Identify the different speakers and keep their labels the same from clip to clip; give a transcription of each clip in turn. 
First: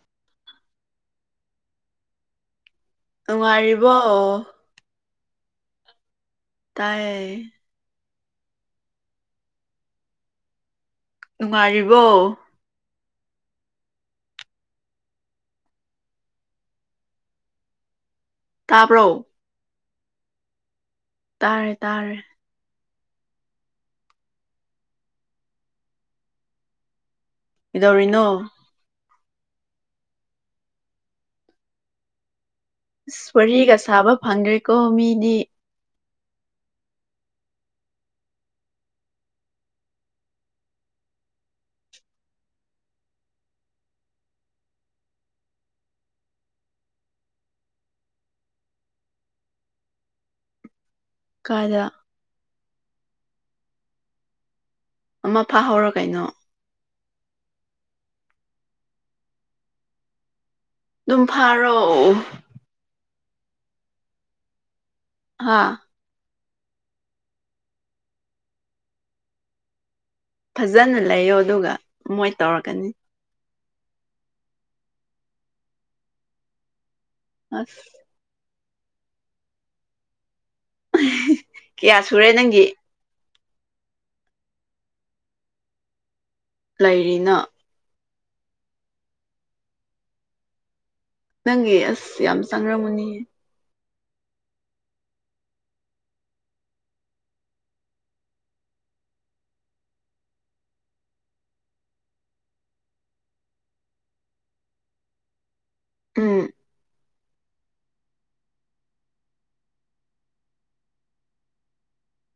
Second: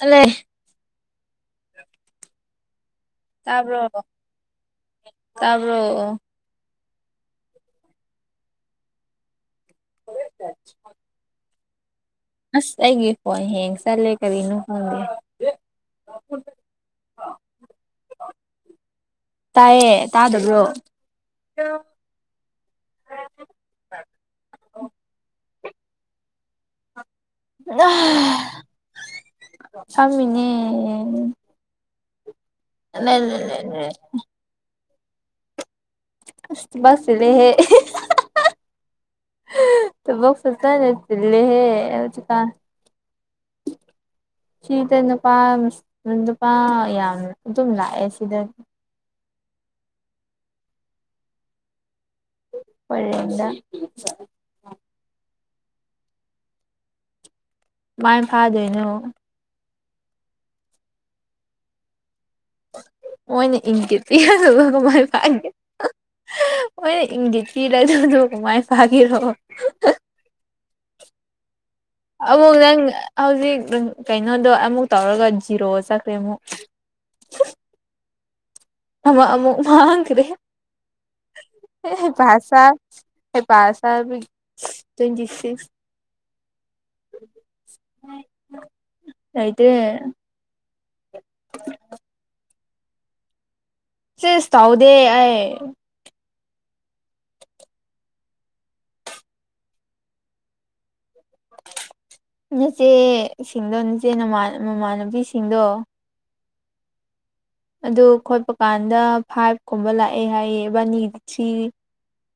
Speaker 1: ꯑꯂꯦ
Speaker 2: ꯅꯨꯡꯉꯥꯏꯔꯤꯕꯣ
Speaker 1: ꯇꯥꯔꯕꯣ
Speaker 2: ꯇꯌꯦ
Speaker 1: [unintelligible]
Speaker 2: ꯅꯨꯡꯉꯥꯏꯔꯤꯕꯣ
Speaker 1: ꯑꯁ ꯑꯩꯒꯤ ꯐꯣꯟ ꯍꯡ ꯆꯠꯂꯦ ꯀꯔꯤꯅꯣ ꯐꯣꯟꯗꯦ [unintelligible]
Speaker 2: ꯇꯄꯣ
Speaker 1: ꯇꯥꯏꯌꯦ ꯇꯥꯗꯕ꯭ꯔꯣ
Speaker 2: ꯇꯥꯔꯦ ꯇꯥꯔꯦ ꯀꯩꯗꯧꯔꯤꯅꯣ
Speaker 1: [unintelligible] ꯁꯃꯤꯅꯦ
Speaker 2: ꯁꯔꯤꯒ ꯁꯥꯕ ꯐꯪꯗ꯭ꯔꯤꯀꯣ ꯃꯤꯗꯤ
Speaker 1: ꯑꯁ ꯕꯥꯁ ꯂꯩꯍꯦ [unintelligible] ꯁꯅꯦ ꯂꯩꯦꯍꯦ ꯀ [inaudible] ꯁꯤꯗ ꯅꯨꯄꯥ ꯅꯨꯄꯥ ꯌꯥꯝ ꯑꯗꯨꯝ ꯂꯥꯛꯑꯦ ꯁꯤꯗ
Speaker 2: ꯀꯥꯗ
Speaker 1: ꯄꯔꯦꯗ
Speaker 2: ꯑꯃ ꯐꯥꯍꯔ ꯀꯩꯅꯣ
Speaker 1: ꯃꯥꯏ ꯐꯥꯗꯣꯏꯅꯣ
Speaker 2: ꯑꯗꯨꯝ ꯐꯥꯔꯣꯑꯣ
Speaker 1: ꯃꯣꯏꯅ ꯏꯪꯈꯤ ꯄꯤ ꯑꯗꯨꯒ ꯀꯃꯥꯏ ꯐꯪꯒꯦ
Speaker 2: ꯍꯥ
Speaker 1: ꯍꯣꯏ ꯏꯪꯗꯤꯠꯀꯤꯗꯁꯨꯁꯨ ꯃꯥꯏ ꯐꯥꯈꯤꯔꯣ
Speaker 2: ꯐꯖꯅ ꯂꯩꯌꯣ ꯑꯗꯨꯒ ꯃꯣꯏ
Speaker 1: ꯑ ꯅꯪ
Speaker 2: ꯇꯧꯔꯛꯀꯅꯤ
Speaker 1: ꯍꯧꯖꯤ ꯀꯩꯅꯣꯗꯣ ꯑꯃꯨꯛ ꯇꯧꯔꯒ ꯖꯤꯔꯣ ꯆꯠꯈ꯭ꯔꯦ ꯑꯃꯨꯛ
Speaker 2: ꯑꯁ
Speaker 1: ꯑꯃꯛ ꯑꯃꯛ ꯃꯥꯡꯈ ꯔꯦ
Speaker 2: ꯀꯌꯥ ꯁꯨꯔꯦ
Speaker 1: ꯄꯥꯁꯥ
Speaker 2: ꯅꯪꯒꯤ
Speaker 1: ꯑꯩ ꯄꯥꯁ ꯇ꯭ꯋꯦꯟꯇꯤ ꯁꯤꯁ
Speaker 2: ꯂꯩꯔꯤꯅ
Speaker 1: ꯑꯥꯏꯗꯦ
Speaker 2: ꯅꯪꯒꯤ ꯑꯁ ꯌꯥꯝ ꯆꯪꯔꯝꯃꯨꯅꯤꯌꯦ
Speaker 1: ꯁꯤꯁ ꯇꯥꯎꯗꯦ ꯑꯩ ꯅꯆꯦ ꯁꯤꯡꯗꯣ ꯅꯆꯦ ꯅ ꯃꯃꯥꯟꯅꯨꯕꯤꯁꯤꯡꯗꯣ
Speaker 2: ꯎꯝ
Speaker 1: ꯑꯗꯨ ꯈꯣꯠꯄ ꯀꯥꯟꯗ ꯐꯥꯏꯚ ꯀꯨꯝꯕ ꯂꯥꯛꯑꯦ ꯍꯥꯏꯌꯦ ꯕꯥꯅꯤꯗꯤ ꯊ꯭ꯔꯤ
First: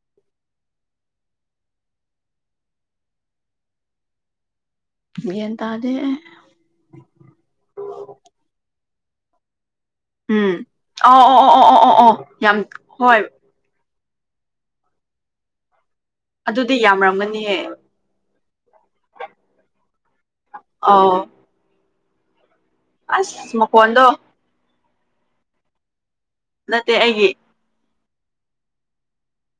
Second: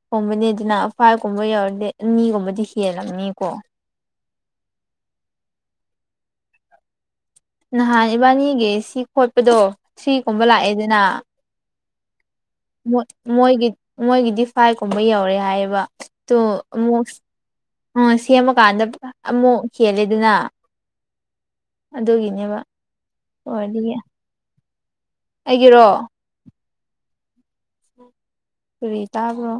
Speaker 1: ꯍꯣꯕꯅꯦ ꯑꯗꯨꯅ ꯑꯐꯀꯨꯝꯕ ꯌꯥꯎꯔꯗꯤ ꯃꯤꯒꯨꯝꯕꯗꯤ ꯍꯦꯜꯂꯝꯅꯤꯀꯣ
Speaker 2: ꯌꯦꯟ ꯇꯗꯦ
Speaker 1: ꯅꯍꯥꯟ ꯏꯕꯥꯅꯤꯒꯤ ꯁꯤ ꯈꯣꯠꯄꯗꯣ ꯁꯤꯒꯨꯝꯕ
Speaker 2: ꯎꯝ
Speaker 1: ꯂꯥꯛꯑꯦꯗꯅ
Speaker 2: ꯑꯣ ꯑꯣ ꯑꯣ ꯑꯣ ꯑꯣ ꯑꯣ ꯑꯣ ꯌꯥꯝ ꯍꯣꯏ
Speaker 1: ꯃꯣꯏꯒꯤ ꯃꯣꯏꯒꯤꯗꯤ ꯐꯥꯏꯚ ꯀꯨꯝꯕ ꯌꯧꯔꯦ ꯍꯥꯏꯌꯦꯕ ꯇꯣ
Speaker 2: ꯑꯗꯨꯗꯤ
Speaker 1: ꯑꯃꯨꯛ
Speaker 2: ꯌꯥꯝꯔꯝꯒꯅꯤꯌꯦ
Speaker 1: [unintelligible] ꯁꯦꯝꯃꯀꯥꯟꯗ ꯑꯃꯨꯛ ꯍꯦꯜꯂꯦ ꯑꯗꯨꯅ
Speaker 2: ꯑꯧ
Speaker 1: ꯑꯗꯨꯒꯤꯅꯦꯕ
Speaker 2: ꯑꯁ
Speaker 1: ꯑꯣꯏꯔꯗꯤ
Speaker 2: ꯃꯈꯀꯣꯟꯗꯣ
Speaker 1: ꯑꯩꯒꯤꯔꯣ
Speaker 2: ꯅꯠꯇꯦ ꯑꯩꯒꯤ
Speaker 1: ꯐꯔꯤ ꯇꯥꯕ꯭ꯔꯣ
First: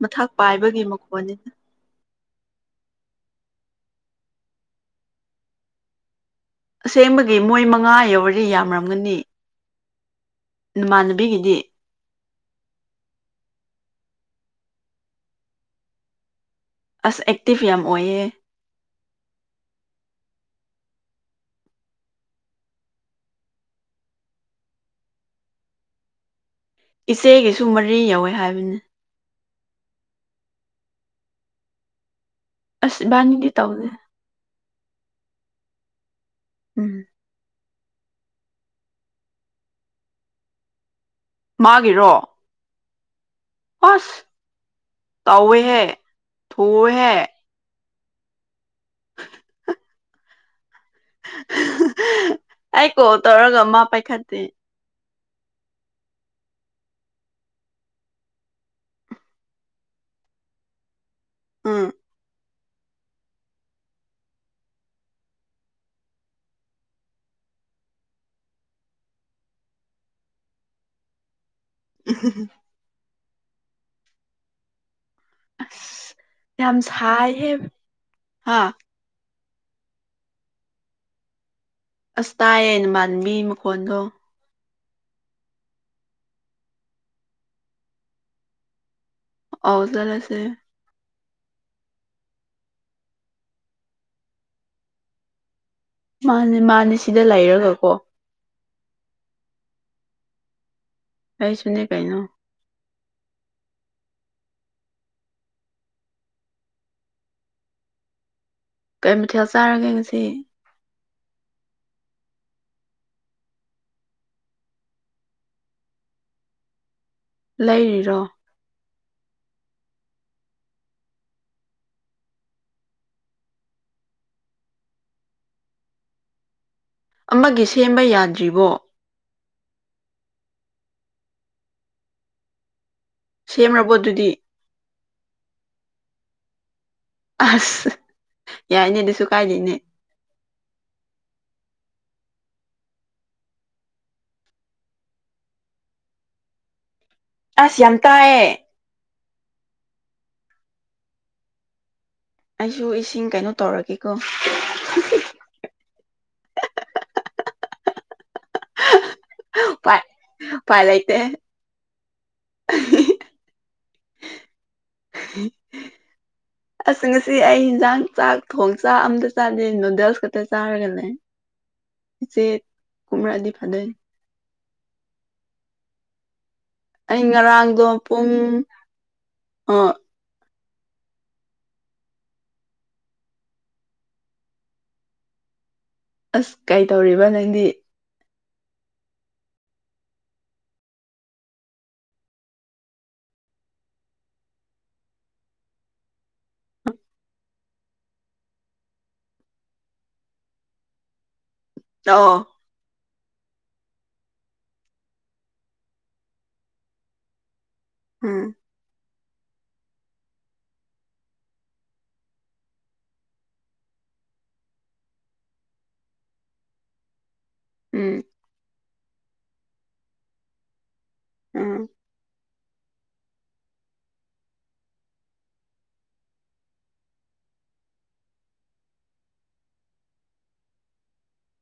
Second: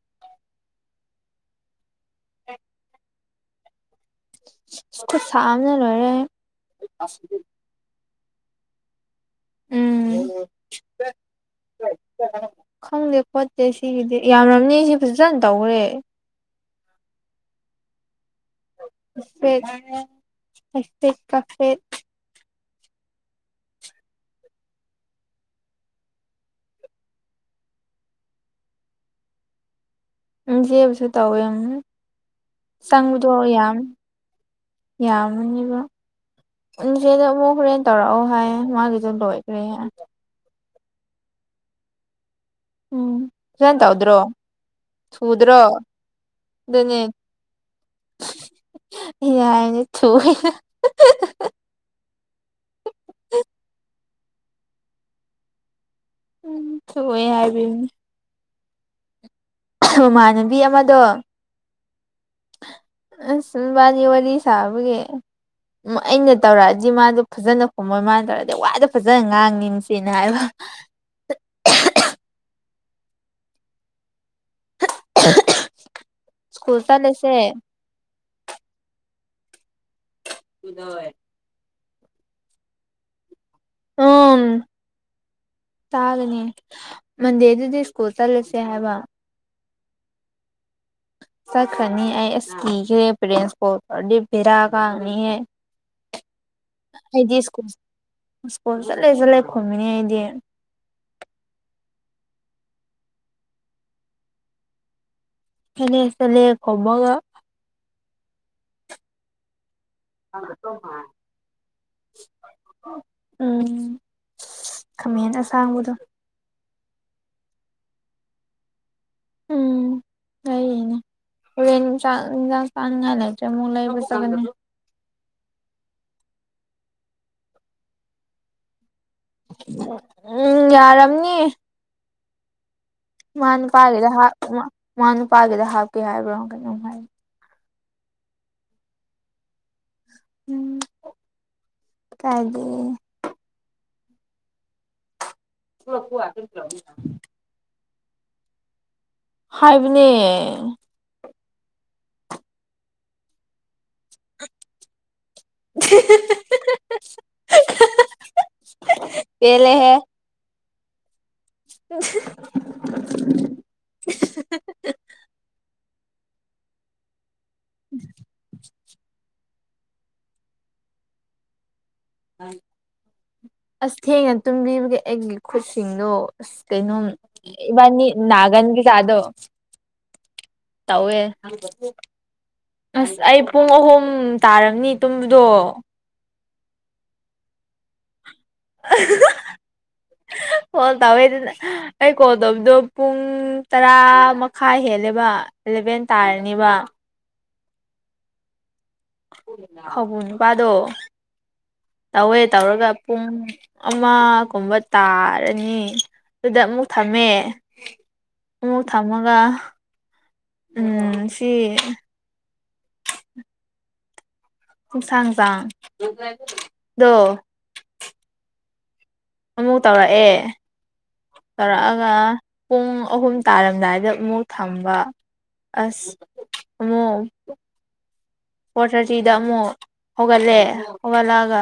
Speaker 2: ꯃꯊꯥꯛ ꯄꯥꯏꯕꯒꯤ ꯃꯈꯣꯟꯅꯤꯅ
Speaker 1: [unintelligible] ꯁꯝꯅ ꯂꯣꯏꯔꯦ
Speaker 2: ꯑꯁꯦꯡꯕꯒꯤ ꯃꯣꯏ ꯃꯉꯥ ꯌꯧꯔꯔꯤ ꯌꯥꯝꯔꯝꯒꯅꯤ
Speaker 1: ꯎꯝ
Speaker 2: ꯅꯨꯃꯥꯟꯅꯕꯤꯒꯤꯗꯤ
Speaker 1: ꯈꯪꯗꯦ ꯈꯣꯠꯇꯦ ꯁꯤꯒꯤꯗꯤ ꯌꯥꯝꯔꯝꯅꯤ ꯁꯤ ꯐꯖꯅ ꯇꯧꯈ꯭ꯔꯦ
Speaker 2: ꯑꯁ ꯑꯦꯛꯇꯤꯞ ꯌꯥꯝ ꯑꯣꯏꯌꯦ
Speaker 1: [unintelligible] ꯀꯐꯦ
Speaker 2: ꯏꯆꯦꯒꯤꯁꯨ ꯃꯔꯤ ꯌꯧꯋꯦ ꯍꯥꯏꯕꯅꯤ
Speaker 1: ꯎꯝ ꯆꯦꯕꯁꯨ ꯇꯧꯋꯦ
Speaker 2: ꯑꯁ
Speaker 1: ꯆꯪꯕꯗꯣ
Speaker 2: ꯏꯕꯥꯅꯤꯗꯤ
Speaker 1: ꯌꯥꯝ
Speaker 2: ꯇꯧꯗꯦ
Speaker 1: ꯌꯥꯝꯅꯦꯕ
Speaker 2: ꯎꯝ
Speaker 1: ꯅꯗ ꯃꯛ ꯍꯣꯔꯦꯟ ꯇꯧꯔꯛꯑꯣ ꯍꯥꯏꯌꯦ ꯃꯥꯒꯤꯁꯨ ꯂꯣꯏꯈ꯭ꯔꯦ
Speaker 2: ꯃꯥꯒꯤꯔꯣ
Speaker 1: ꯎꯝ ꯈꯤꯖꯅ
Speaker 2: ꯑꯁ
Speaker 1: ꯇꯧꯗ꯭ꯔꯣ ꯁꯨꯗ꯭ꯔꯣ
Speaker 2: ꯇꯧꯋꯦꯍꯦ
Speaker 1: ꯑꯗꯨꯅꯤ
Speaker 2: ꯊꯨꯋꯦꯍꯦ
Speaker 1: ꯌꯥꯅꯦ ꯊꯅ
Speaker 2: ꯑꯩ ꯀꯣ ꯇꯔꯒꯃꯥ ꯄꯥꯏꯈꯥꯗꯤ
Speaker 1: ꯎꯝ ꯊ ꯍꯥꯏꯕ ꯃꯃꯥꯟꯅꯕꯤ ꯑꯃꯗꯣ
Speaker 2: ꯑꯥ
Speaker 1: ꯑꯁꯜ ꯃꯥꯅꯤ ꯋꯥꯔꯤ ꯋꯥꯔꯤ ꯁꯥꯕꯒꯦ ꯎꯝ ꯑꯩꯅ ꯇꯧꯔꯛꯑꯗꯤ ꯃꯥꯗꯣ ꯐꯖꯅ ꯈꯣꯃꯣꯏ ꯃꯥꯅ ꯇꯧꯔꯗꯤ ꯋꯥꯏꯗ ꯐꯖꯅ ꯉꯥꯡꯅꯤꯡꯁꯦꯅ ꯍꯥꯏꯕ ꯍ
Speaker 2: ꯎꯝ ꯑ ꯌꯥꯝ
Speaker 1: ꯁ꯭ꯀꯨꯜ
Speaker 2: ꯁꯥꯑ ꯍꯦ
Speaker 1: ꯆꯠꯂꯁꯦ
Speaker 2: ꯍꯥꯥ
Speaker 1: ꯎꯗꯦ
Speaker 2: ꯑꯁ ꯇꯥꯏꯌꯦꯦꯅ ꯃꯥꯟꯃꯤ ꯃꯈꯣꯟꯗꯣ
Speaker 1: ꯇꯥꯒꯅꯤ ꯃꯟꯗꯔꯗꯨꯗꯤ ꯁ꯭ꯀꯨꯜ ꯆꯠꯂꯁꯦ ꯍꯥꯏꯕ
Speaker 2: ꯑꯣꯖꯜꯁꯦ
Speaker 1: ꯁꯛ ꯀꯅꯤ ꯍꯥꯏ ꯏꯁꯀꯤ ꯄ꯭ꯔꯣꯚꯔꯥ ꯀꯍꯅꯤ
Speaker 2: ꯃꯥꯅꯦ ꯃꯥꯅꯦ ꯁꯤꯗ ꯂꯩꯔꯒꯀꯣ
Speaker 1: ꯁ꯭ꯀꯣꯜ ꯆꯠꯂꯦ ꯆꯠꯂꯦ ꯈꯨꯝꯃꯤꯅꯤ ꯑꯩꯗꯤ
Speaker 2: ꯀꯩꯁꯨꯅꯤ ꯀꯥꯏꯩꯅꯣ
Speaker 1: ꯍꯅꯤ ꯆꯦ ꯈꯃ
Speaker 2: ꯀꯩ ꯃꯊꯦꯜ ꯆꯥꯔꯒꯦ ꯉꯁꯤ
Speaker 1: ꯎꯝ ꯈꯥꯃꯦꯟ ꯑꯁꯥꯡꯕꯗꯣ
Speaker 2: ꯂꯩꯔꯤꯔꯣ
Speaker 1: ꯎꯝ ꯁꯩꯅꯦ ꯆ ꯆꯂ ꯃꯂꯕꯨ ꯁ
Speaker 2: ꯑꯃꯒꯤ ꯁꯦꯝꯕ ꯌꯥꯗ꯭ꯔꯤꯕꯣ
Speaker 1: ꯎꯝ ꯌꯥꯔꯝꯅꯤ ꯃꯥ
Speaker 2: ꯁꯦꯝꯔꯕꯣ
Speaker 1: ꯅꯨꯄꯥꯒꯤꯗ
Speaker 2: ꯑꯗꯨꯗꯤ
Speaker 1: ꯃꯥ ꯅꯨꯄꯥꯒꯤꯗ ꯍꯥꯞꯀꯦ ꯍꯥꯏꯕ꯭ꯔꯣ ꯀꯩꯅꯣꯝ ꯍꯥꯏꯦ
Speaker 2: ꯑꯁ ꯌꯥꯏꯅꯦ ꯑꯗꯨꯁꯨ ꯀꯥꯏꯗꯦꯅꯦ
Speaker 1: ꯎꯝ ꯀꯥꯏꯒꯤ ꯂꯗ
Speaker 2: ꯑꯁ ꯌꯝꯇꯑ
Speaker 1: ꯍꯥꯏꯥꯏꯕꯅꯦ
Speaker 2: ꯑꯩꯁꯨ ꯏꯁꯤꯡ ꯀꯩꯅꯣ ꯇꯧꯔꯒꯦꯀꯣ
Speaker 1: [unintelligible] ꯄꯦꯂꯦ ꯍꯦ
Speaker 2: ꯄꯥꯏꯂꯇꯦ
Speaker 1: [inaudible]
Speaker 2: ꯑꯁ ꯉꯁꯤ ꯑꯩ ꯌꯦꯟꯖꯥꯡ ꯆꯥꯛ ꯊꯣꯡ ꯆꯥꯛ ꯑꯝꯗ ꯆꯥꯗꯤ ꯅꯨꯗꯜꯁ ꯀꯇ ꯆꯥꯔꯒꯅꯦ ꯐꯗꯣꯏꯅꯦ
Speaker 1: ꯑꯁ ꯊꯦꯡꯅ ꯇꯨꯝꯕꯤꯕꯒꯦ ꯑꯩꯒꯤ ꯈꯨꯠꯁꯤꯡꯗꯣ ꯀꯩꯅꯣ
Speaker 2: ꯑꯩ ꯉꯔꯥꯡꯗꯣ
Speaker 1: ꯏꯕꯥꯅꯤ
Speaker 2: ꯄꯨꯡ
Speaker 1: ꯅꯥꯒꯥꯟꯒꯤ ꯀꯥꯗꯣ
Speaker 2: ꯑꯣ
Speaker 1: ꯇꯋꯦ ꯑꯁ ꯑꯩ ꯄꯨꯡ ꯑꯍꯨꯝ ꯇꯥꯔꯕꯅꯤ ꯇꯨꯝꯕꯗꯣ
Speaker 2: ꯑꯁ ꯀꯩ ꯇꯧꯔꯤꯕ ꯅꯪꯗꯤ
Speaker 1: [unintelligible] ꯀꯣꯜ ꯇꯧꯋꯦꯗꯅ ꯑꯩ ꯀꯣꯜ ꯇꯧꯕꯗꯣ ꯄꯨꯡ ꯇꯔꯥ ꯃꯈꯥꯏ ꯍꯦꯜꯂꯦꯕ ꯑꯦꯂꯚꯦꯟ ꯇꯥꯔꯅꯤꯕ ꯍꯧꯕ ꯅꯨꯄꯥꯗꯣ
Speaker 2: ꯑꯣ
Speaker 1: ꯇꯧꯋꯦ ꯇꯧꯔꯒ ꯄꯨꯡ ꯑꯃꯒꯨꯝꯕ ꯇꯥꯔꯅꯤ ꯑꯗꯨꯗ ꯑꯃꯨꯛ ꯊꯝꯃꯦ
Speaker 2: ꯍꯥꯝ
Speaker 1: ꯑꯃꯒ ꯎꯝ ꯁꯤ ꯁꯥꯡ ꯁꯥꯡꯗꯣ
Speaker 2: ꯎꯝ
Speaker 1: ꯑꯃꯨꯛ ꯇꯧꯔꯛꯑꯦ
Speaker 2: ꯎꯝ
Speaker 1: ꯇꯧꯔꯛꯑꯒ ꯄꯨꯡ ꯑꯍꯨꯝ ꯇꯥꯔꯝꯗꯥꯏꯗ ꯑꯃꯨꯛ ꯊꯝꯕ ꯑꯁ ꯃꯣ ꯐꯣꯔ ꯊꯥꯔꯇꯤꯗ ꯑꯃꯨꯛ ꯍꯧꯒꯠꯂꯦ ꯍꯧꯒꯠꯂꯛꯒ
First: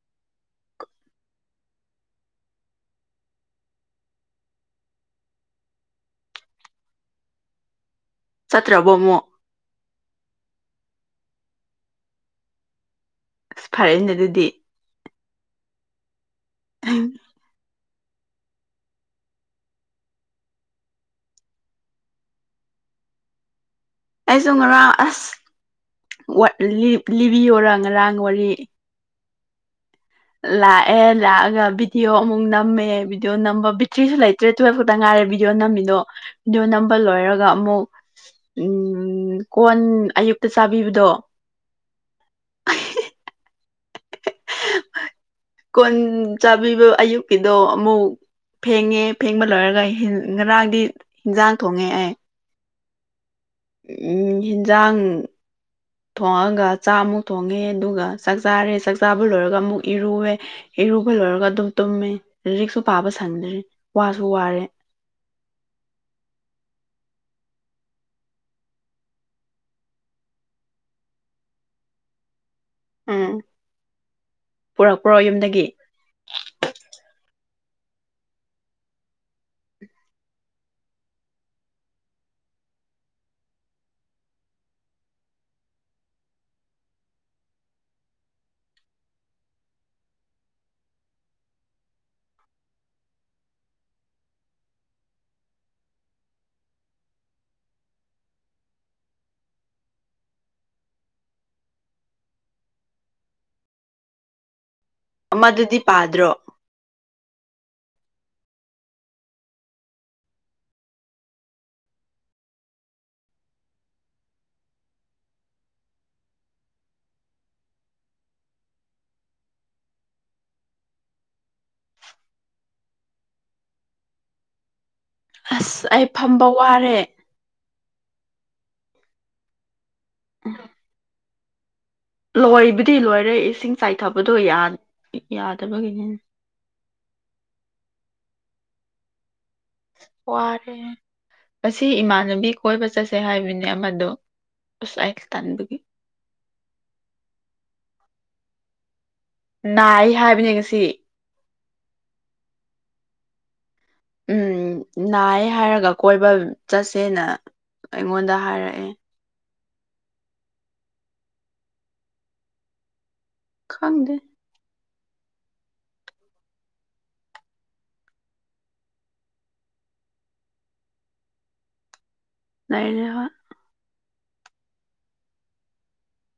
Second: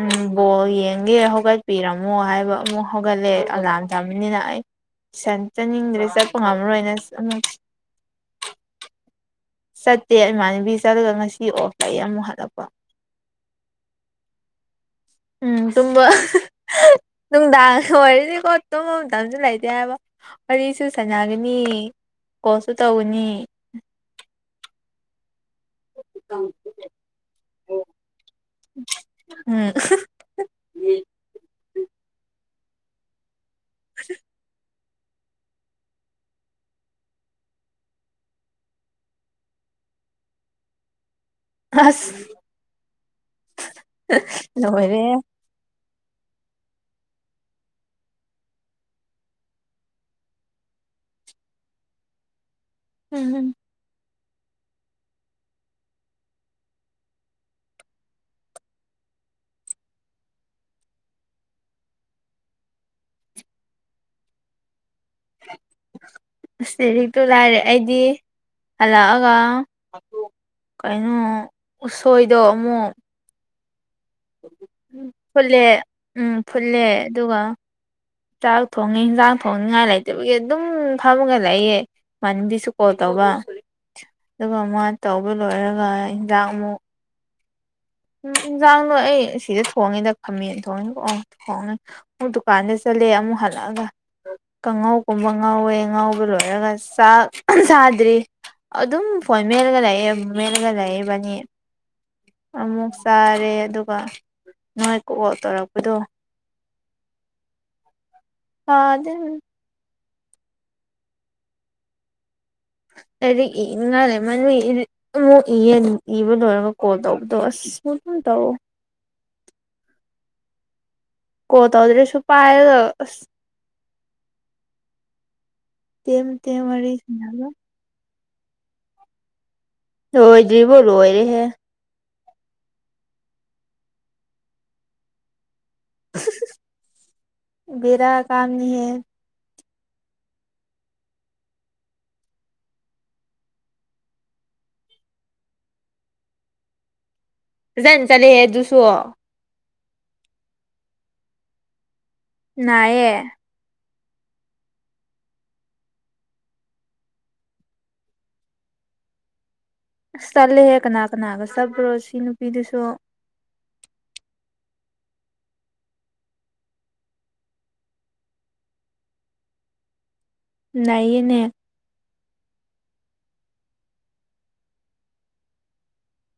Speaker 1: ꯎꯝ ꯕꯣꯜ ꯌꯦꯡꯒꯦ ꯍꯧꯒꯠꯄꯤꯔꯝꯃꯣ ꯍꯥꯏꯕ ꯑꯃꯨꯛ ꯍꯧꯒꯠꯂꯦ ꯑꯂꯥꯝ ꯇꯝꯃꯤꯅꯤꯅ ꯑꯩ ꯟ ꯆꯠꯅꯤꯡꯗ꯭ꯔꯦ ꯆꯠꯄ ꯉꯝꯃꯔꯣꯏꯅ ꯑꯃ
Speaker 2: ꯆꯠꯇ꯭ꯔꯕꯃꯣ
Speaker 1: ꯆꯠꯇꯦ ꯏꯃꯥꯟꯅꯕꯤ ꯆꯠꯂꯒ ꯉꯁꯤ ꯑꯣ ꯂꯩ ꯑꯃꯨꯛ ꯍꯜꯂꯛꯄ
Speaker 2: ꯑꯁ ꯐꯔꯦꯅꯦ ꯑꯗꯨꯗꯤ
Speaker 1: ꯎꯝ ꯇꯨꯝꯕ
Speaker 2: ꯑꯩꯁꯨ
Speaker 1: ꯇꯗ ꯣꯏꯔꯗꯤꯀꯣ ꯇꯨꯝꯐꯝꯝꯇꯁꯨ ꯂꯩꯇꯦ ꯍꯥꯏꯕ ꯋꯥꯔꯤꯁꯨ ꯁꯥꯟꯅꯒꯅꯤ ꯀꯁꯨ ꯇꯧꯅꯤ
Speaker 2: ꯑꯩꯁꯨ ꯉꯔꯥꯡ ꯑꯁ ꯂꯤꯕꯤꯌꯔ ꯉꯔꯥꯡ ꯋꯥꯔꯤ
Speaker 1: ꯎꯝ
Speaker 2: ꯂꯥꯛꯑꯦ ꯂꯥꯛꯑꯒ ꯚꯤꯗꯤꯑꯣ ꯑꯃꯨꯛ ꯅꯝꯃꯦ ꯚꯤꯗꯤꯑꯣ ꯅꯝꯕ ꯕꯤꯔꯤꯊ꯭ꯔꯤꯁꯨ ꯂꯩꯇ꯭ꯔꯦ ꯇꯨꯋꯜ ꯇ ꯉꯥꯏꯔꯦ ꯚꯤꯗꯤꯑꯣ ꯅꯝꯃꯤꯗꯣ ꯚꯤꯗꯤꯑꯣ ꯅꯝꯕ ꯂꯣꯏꯔꯒ ꯑꯃꯨꯛ ꯎꯝ ꯀꯣꯟ ꯑꯌꯨꯛꯇ ꯆꯥꯕꯤꯕꯗꯣ
Speaker 1: ꯑꯁ ꯅꯣꯏꯅꯦꯦ
Speaker 2: ꯀꯣꯟ ꯆꯥꯕꯤꯕ ꯑꯌꯨꯛꯀꯤꯗꯣ ꯑꯃꯨꯛ ꯐꯦꯡꯉꯦ ꯐꯦꯡꯕ ꯂꯣꯏꯔꯒ ꯉꯔꯥꯡꯗꯤ ꯍꯤꯟꯖꯥꯡ ꯊꯣꯡꯉꯦ ꯑꯩ
Speaker 1: ꯎꯝ
Speaker 2: ꯎꯝ ꯍꯤꯟꯖꯥꯡ ꯊꯣꯡꯉꯒ ꯆꯥꯃꯨꯛ ꯊꯣꯡꯉꯦ ꯑꯗꯨꯒ ꯆꯥꯛ ꯆꯥꯔꯦ ꯆꯥꯛ ꯆꯥꯕ ꯂꯣꯏꯔꯒ ꯑꯃꯨꯛ ꯏꯔꯨꯋꯦ ꯏꯔꯨꯕ ꯂꯣꯏꯔꯒ ꯑꯗꯨꯝ ꯇꯨꯝꯃꯦ ꯔꯤꯛꯁꯨ ꯄꯥꯕ ꯁꯪꯗ꯭ꯔꯔꯤ ꯋꯥꯁꯨ ꯋꯥꯔꯦ
Speaker 1: [unintelligible] ꯑꯁ ꯂꯔꯤꯛꯇꯨ ꯂꯥꯏꯔꯦ ꯑꯩꯗꯤ ꯍꯜꯂꯛꯑꯒ ꯀꯩꯅꯣ ꯎꯁꯣꯏꯗꯣ ꯑꯃꯨꯛ
Speaker 2: ꯎꯝ
Speaker 1: ꯎ
Speaker 2: ꯄꯨꯔꯛꯄ꯭ꯔꯣ
Speaker 1: ꯐꯨꯠꯂꯦ
Speaker 2: ꯌꯨꯝꯗꯒꯤ
Speaker 1: ꯎꯝ ꯐꯨꯠꯂꯦ ꯑꯗꯨꯒ ꯆꯥꯛ ꯊꯣꯡꯉꯤ ꯌꯦꯟꯁꯥꯡ ꯊꯣꯡꯅꯤꯉꯥꯏ ꯂꯩꯇꯕꯒꯤ ꯑꯗꯨꯝ ꯐꯃꯒ ꯂꯩꯌꯦ ꯃꯟꯤꯁꯛ ꯍꯇꯥ ꯋꯥ ꯑꯗꯨꯒ ꯃꯥ ꯇꯧꯕ ꯂꯣꯏꯔꯒ ꯍꯟꯖꯥꯛ ꯑꯃꯨꯛ ꯎꯝ ꯏꯟꯁꯥꯡꯗꯣ ꯑꯩ ꯁꯤꯗ ꯊꯣꯡꯉꯦꯗ ꯈꯥꯃꯦꯟ ꯊꯣꯡꯉꯦꯀꯣꯛ ꯊꯣꯡꯉꯦ ꯑꯃꯨꯛ ꯗꯨꯀꯥꯟꯗ ꯆꯠꯂ ꯂꯩ ꯑꯃꯨꯛ ꯍꯜꯂꯛꯑꯒ ꯀꯥꯡꯉꯧꯒꯨꯝꯕ ꯉꯥꯎꯋꯦ ꯉꯕ ꯂꯣꯏꯔꯒ ꯆꯥꯛ ꯊꯥꯗ꯭ꯔꯤ ꯑꯗꯨꯝ ꯐꯣꯟ ꯃꯦꯜꯂꯒ ꯂꯩꯑ ꯃꯦꯜꯂꯒ ꯂꯩꯏꯕꯅꯤ ꯑꯃꯨꯛ ꯆꯥꯔꯦ ꯑꯗꯨꯒ ꯅꯣꯏꯥꯏ ꯀꯣꯛꯋꯜ
Speaker 2: ꯑꯃꯗꯨꯗꯤ
Speaker 1: ꯇꯧꯔꯛꯄꯗꯣ
Speaker 2: ꯄꯥꯗ꯭ꯔꯣ
Speaker 1: ꯍꯥ ꯑꯗꯨ ꯍ ꯑꯩꯗꯤ ꯏꯅꯤꯡꯉꯥꯏꯜꯂꯦ ꯃ ꯑꯃꯨꯛ ꯏ ꯏꯕ ꯂꯣꯏꯔꯒ ꯀꯣꯜ ꯇꯧꯕꯗꯣ ꯑꯁ ꯇꯣ ꯀꯣ ꯇꯧꯗ꯭ꯔꯦꯁꯨ ꯄꯥꯏ ꯑꯁ
Speaker 2: ꯑꯁ ꯑꯩ ꯐꯝꯕ
Speaker 1: ꯇ ꯋꯥ
Speaker 2: ꯋꯥꯔꯦ
Speaker 1: ꯑꯣꯏ ꯑꯣꯏꯗ꯭ꯔꯤꯕꯣꯂ ꯑꯣꯏꯔꯦꯍꯦ
Speaker 2: ꯂꯣꯏꯕꯨꯗꯤ ꯂꯣꯏꯔꯦ ꯏꯁꯤꯡ ꯆꯥꯏꯊꯕꯗꯣ ꯌꯥꯅꯤ ꯇꯕꯒꯤ
Speaker 1: ꯀꯥꯝꯃꯤꯍ
Speaker 2: ꯋꯥꯔꯦ ꯉꯁꯤ ꯏꯃꯥꯟꯅꯕꯤ ꯀꯣꯏꯕ ꯆꯠꯁꯦ ꯍꯥꯏꯕꯅꯦ ꯑꯃꯗꯣ ꯑꯣꯁꯥꯏꯜ ꯇꯥꯟꯕꯒꯤꯦ
Speaker 1: ꯖꯅ ꯆꯂꯦꯦ ꯑꯗꯨꯁꯨ
Speaker 2: ꯅꯥꯏ ꯍꯥꯏꯕ ꯌꯦꯉꯁꯤ
Speaker 1: ꯌꯦ
Speaker 2: ꯎꯝ ꯅꯥꯏ ꯍꯥꯏꯔꯒ ꯀꯣꯏꯕ ꯆꯠꯁꯦꯅ ꯑꯩꯉꯣꯟꯗ ꯍꯥꯏꯔꯛꯑꯦ
Speaker 1: ꯑꯁ ꯆꯠꯂꯦꯍꯦ ꯀꯅꯥ ꯀꯅꯥꯒ ꯆꯠꯄ꯭ꯔꯣ ꯁꯤ ꯅꯨꯄꯤꯗꯨꯁꯨ
Speaker 2: ꯈꯪꯗꯦ
Speaker 1: ꯅꯩꯅꯅꯥꯏꯌꯦꯅꯦ
Speaker 2: ꯇꯥꯏꯔ ꯍ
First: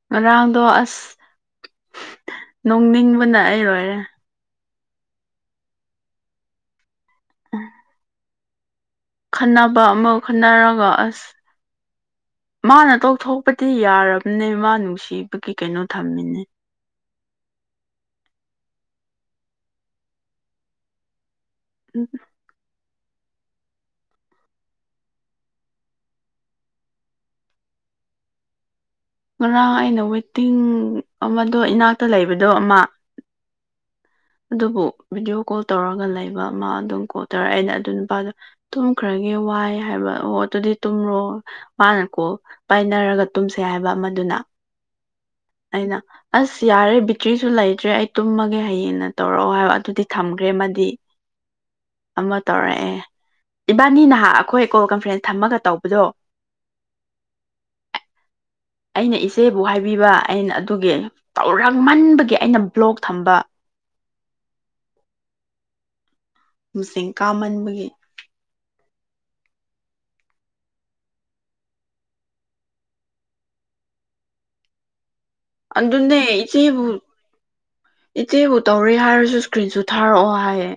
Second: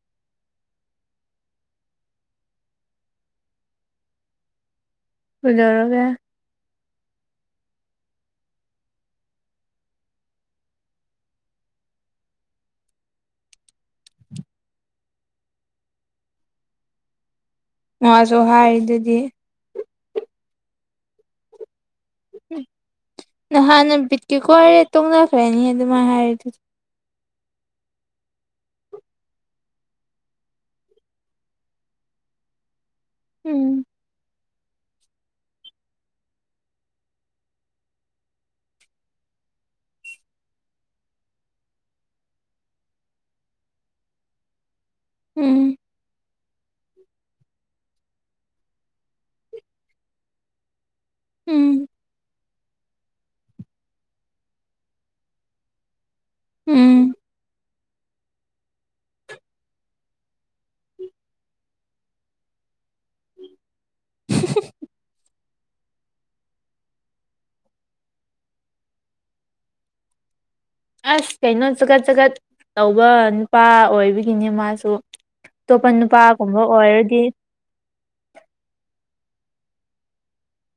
Speaker 2: ꯉꯔꯥꯡꯗꯣ ꯑꯁ ꯅꯣꯡꯅꯤꯡꯕꯅ ꯑꯩ ꯂꯣꯏꯔꯦ
Speaker 1: ꯑꯗꯨꯖꯔꯒꯦ
Speaker 2: ꯈꯟꯅꯕ ꯑꯃ ꯈꯟꯅꯔꯒ ꯑꯁ ꯃꯥꯅ ꯇꯧꯊꯣꯛꯄꯗꯤ ꯌꯥꯔꯕꯅꯦ ꯃꯥ ꯅꯨꯡꯁꯤꯕꯒꯤ ꯀꯩꯅꯣ ꯊꯝꯃꯤꯅꯦ
Speaker 1: ꯃꯥꯁꯨ ꯍꯥꯏꯗꯨꯗꯤ
Speaker 2: ꯎꯝ
Speaker 1: ꯅꯍꯥꯟꯅ ꯕꯤꯠꯀꯦꯀꯣꯏꯔꯦ ꯇꯣꯡꯅꯈ꯭ꯔꯅꯤ ꯑꯗꯨꯃꯥꯏꯅ ꯍꯥꯏꯔ ꯑꯗꯨꯗꯤ
Speaker 2: ꯉꯔꯥꯡ ꯑꯩꯅ ꯋꯦꯇꯤꯡ ꯑꯃꯗꯣ ꯏꯅꯥꯛꯇ ꯂꯩꯕꯗꯣ ꯑꯃ
Speaker 1: ꯎꯝ
Speaker 2: ꯑꯗꯨꯕꯨ ꯚꯤꯗꯤꯑꯣ ꯀꯣꯜ ꯇꯧꯔꯒ ꯂꯩꯕ ꯑꯃ ꯑꯗꯨꯝ ꯀꯣ ꯇꯧꯔꯦ ꯑꯩꯅ ꯑꯗꯨ ꯅꯨꯄꯥꯗꯣ ꯇꯨꯝꯈ꯭ꯔꯒꯤ ꯋꯥꯏ ꯍꯥꯏꯕ ꯑꯣ ꯑꯗꯨꯗꯤ ꯇꯨꯝꯔꯣ ꯃꯥꯅꯀꯣ ꯄꯥꯏꯅꯔꯒ ꯇꯨꯝꯁꯦ ꯍꯥꯏꯕ ꯑꯃꯗꯨꯅꯤ
Speaker 1: ꯎꯝ
Speaker 2: ꯑꯩꯅ ꯑꯁ ꯌꯥꯔꯦ ꯕꯤꯇ꯭ꯔꯤꯁꯨ ꯂꯩꯇ꯭ꯔꯦ ꯑꯩ ꯇꯨꯝꯃꯒꯦ ꯍꯌꯦꯡꯅ ꯇꯧꯔꯛꯑꯣ ꯍꯥꯏꯕ ꯑꯗꯨꯗꯤ ꯊꯝꯈ꯭ꯔꯦ ꯑꯃꯗꯤ
Speaker 1: ꯎꯝ
Speaker 2: ꯇꯧꯔꯛꯑꯦ ꯏꯕꯥꯅꯤ ꯅꯍꯥꯛ ꯑꯩꯈꯣꯏ ꯀꯣꯜ ꯀꯟꯐ꯭ꯔꯦꯟꯁ ꯊꯝꯃꯒ ꯇꯧꯕꯗꯣ
Speaker 1: ꯎꯝ
Speaker 2: ꯑꯩꯅ ꯏꯆꯦꯕꯨ ꯍꯥꯏꯕꯤꯕ ꯑꯩꯅ ꯑꯗꯨꯒꯤ ꯇꯧꯔꯛꯃꯟꯕꯒꯤ ꯑꯩꯅ ꯕ꯭ꯂꯣꯛ ꯊꯝꯕ
Speaker 1: [inaudible]
Speaker 2: ꯃꯁꯤꯡ ꯀꯥꯃꯟꯕꯒꯤ
Speaker 1: ꯑꯁ ꯀꯩꯅꯣ ꯆꯀꯠ ꯆꯈꯠ ꯇꯧꯕ ꯅꯨꯄꯥ ꯑꯣꯏꯕꯒꯤꯅꯦ ꯃꯥꯁꯨ ꯑꯇꯣꯞꯄ
Speaker 2: ꯑꯗꯨꯅꯦ
Speaker 1: ꯅꯨꯄꯥꯒꯨꯝꯕ
Speaker 2: ꯏꯆꯦꯕꯨ
Speaker 1: ꯑꯣꯏꯔꯗꯤ
Speaker 2: ꯏꯆꯦꯕꯨ ꯇꯧꯔꯦ ꯍꯥꯏꯔꯁꯨ ꯏꯁꯀ꯭ꯔꯤꯟꯁꯨ ꯊꯥꯔꯛꯑꯣ ꯍꯥꯏꯌꯦ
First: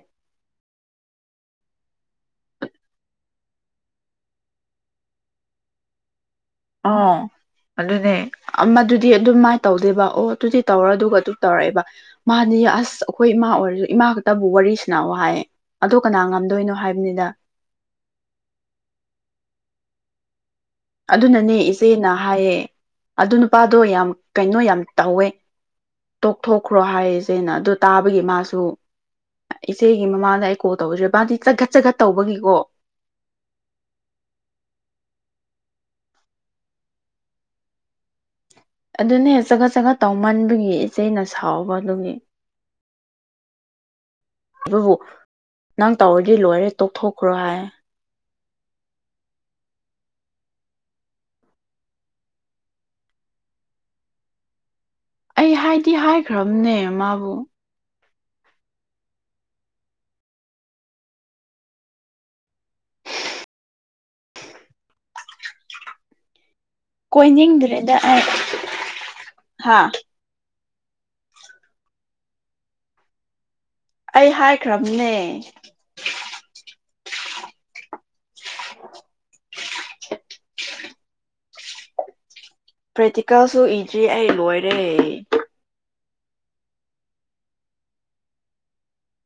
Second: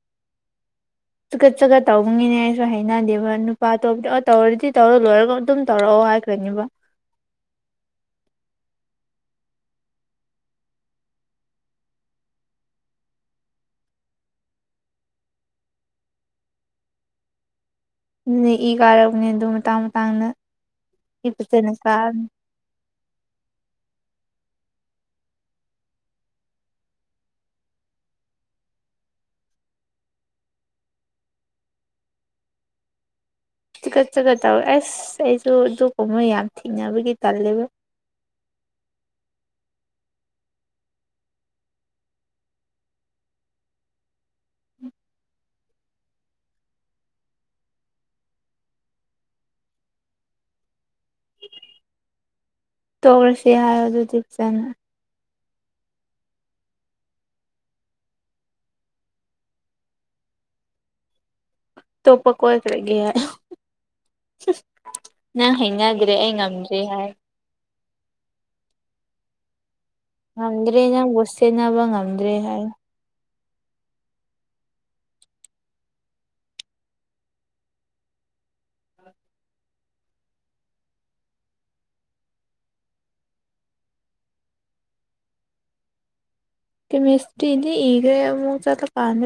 Speaker 1: ꯆꯨꯀꯠ ꯆꯠꯀꯠ ꯇꯧꯅꯤꯅꯦ ꯑꯩꯁꯨ ꯍꯩꯅꯗꯦꯕ ꯅꯨꯄꯥ ꯑꯇꯣꯞꯗꯤ ꯑꯣ ꯇꯧꯔꯗꯤ ꯇꯧꯔ ꯂꯣꯏꯔꯒ ꯑꯗꯨꯝ ꯇꯧꯔꯛꯑꯣ ꯍꯥꯏ
Speaker 2: ꯑꯣ ꯑꯗꯨꯅꯦ ꯃꯗꯨꯗꯤ ꯑꯗꯨꯝ ꯃꯥꯏꯅ ꯇꯧꯗꯦꯕ ꯑꯣ ꯑꯗꯨꯗꯤ ꯇꯧꯔ ꯑꯗꯨꯒ ꯑꯗꯨ ꯇꯧꯔꯛꯑꯦꯕ ꯃꯥꯗꯤ ꯑꯁ ꯑꯩꯈꯣꯏ ꯏꯃ ꯑꯣꯏꯔꯁꯨ ꯏꯃꯥ ꯈꯛꯇꯕꯨ ꯋꯥꯔꯤꯁꯤꯅꯥ ꯍꯥꯏꯌꯦ ꯑꯗꯣ ꯀꯅꯥ ꯉꯝꯗꯣꯏꯅꯣ ꯍꯥꯏꯕꯅꯤꯗ
Speaker 1: ꯅ ꯏ ꯀꯥꯔꯕꯅꯦ ꯑꯗꯨ ꯃꯇꯥꯡ ꯃꯇꯥꯡꯗ ꯑꯩ
Speaker 2: ꯑꯗꯨꯅꯅꯦ
Speaker 1: ꯐꯖꯅ
Speaker 2: ꯏꯆꯦꯅ
Speaker 1: ꯀꯥꯕꯅꯤ
Speaker 2: ꯍꯥꯏꯌꯦ ꯑꯗꯨ ꯅꯨꯄꯥꯗꯣ ꯌꯥꯝ ꯀꯩꯅꯣ ꯌꯥꯝ ꯇꯧꯋꯦ ꯇꯣꯛꯊꯣꯛꯈ꯭ꯔꯣ ꯍꯥꯏꯔꯤꯁꯦꯅ ꯑꯗꯨ ꯇꯥꯕꯒꯤ ꯃꯥꯁꯨ ꯏꯆꯦꯒꯤ ꯃꯃꯥꯗ ꯑꯩ ꯀꯣꯜ ꯇꯧꯖ꯭ꯔꯦ ꯕꯥꯗꯤ ꯆꯈꯠ ꯆꯈꯠ ꯇꯧꯕꯒꯤꯀꯣ
Speaker 1: ꯊꯤꯀꯠ ꯆꯀꯠ ꯇꯧꯔ ꯑꯁ ꯑꯩꯁꯨ ꯑꯗꯨꯄ ꯃꯣꯏ ꯌꯥꯝ ꯊꯦꯡꯅꯕꯒꯤ ꯇꯜꯂꯦꯕ [inaudible]
Speaker 2: ꯑꯗꯨꯅꯦ ꯆꯒꯠ ꯆꯒꯠ ꯇꯧꯃꯟꯕꯒꯤ ꯏꯆꯩꯅ ꯁꯥꯎꯕꯗꯨꯒꯤ ꯑꯗꯨꯕꯨ ꯅꯪ ꯇꯧꯔꯗꯤ ꯂꯣꯏꯔꯦ ꯇꯣꯛꯊꯣꯛꯈ꯭ꯔꯣ ꯍꯥꯏ
Speaker 1: ꯇꯧꯔꯁꯤ ꯍꯥꯏꯔ ꯑꯗꯨꯗꯤꯞ ꯆꯅ
Speaker 2: ꯑꯩ ꯍꯥꯏꯗꯤ ꯍꯥꯏꯈ꯭ꯔꯕꯅꯦ ꯃꯥꯕꯨ
Speaker 1: ꯇꯣꯞꯄ ꯀꯣꯏꯈ꯭ꯔꯒꯦ ꯅꯪ ꯍꯩꯅꯗ꯭ꯔꯦ ꯑꯩ ꯉꯝꯗ
Speaker 2: ꯀꯣꯏꯅꯤꯡꯗ꯭ꯔꯦꯗ ꯍꯥ
Speaker 1: ꯉꯝꯗ꯭ꯔꯦ ꯅꯪꯕꯨ ꯁꯦꯠꯟꯅꯕ ꯉꯝꯗ꯭ꯔꯦ ꯍꯥꯏ
Speaker 2: ꯑꯩ ꯍꯥꯏꯈ꯭ꯔꯕꯅꯦ ꯄ꯭ꯔꯦꯛꯇꯤꯀꯦꯜꯁꯨ ꯏꯗ꯭ꯔꯤ ꯑꯩ ꯂꯣꯏꯔꯦ
Speaker 1: ꯃꯦꯁꯇ꯭ꯔꯤ ꯏꯗꯤ ꯏꯒꯦ ꯑꯃ ꯁꯄꯥꯟꯃꯤ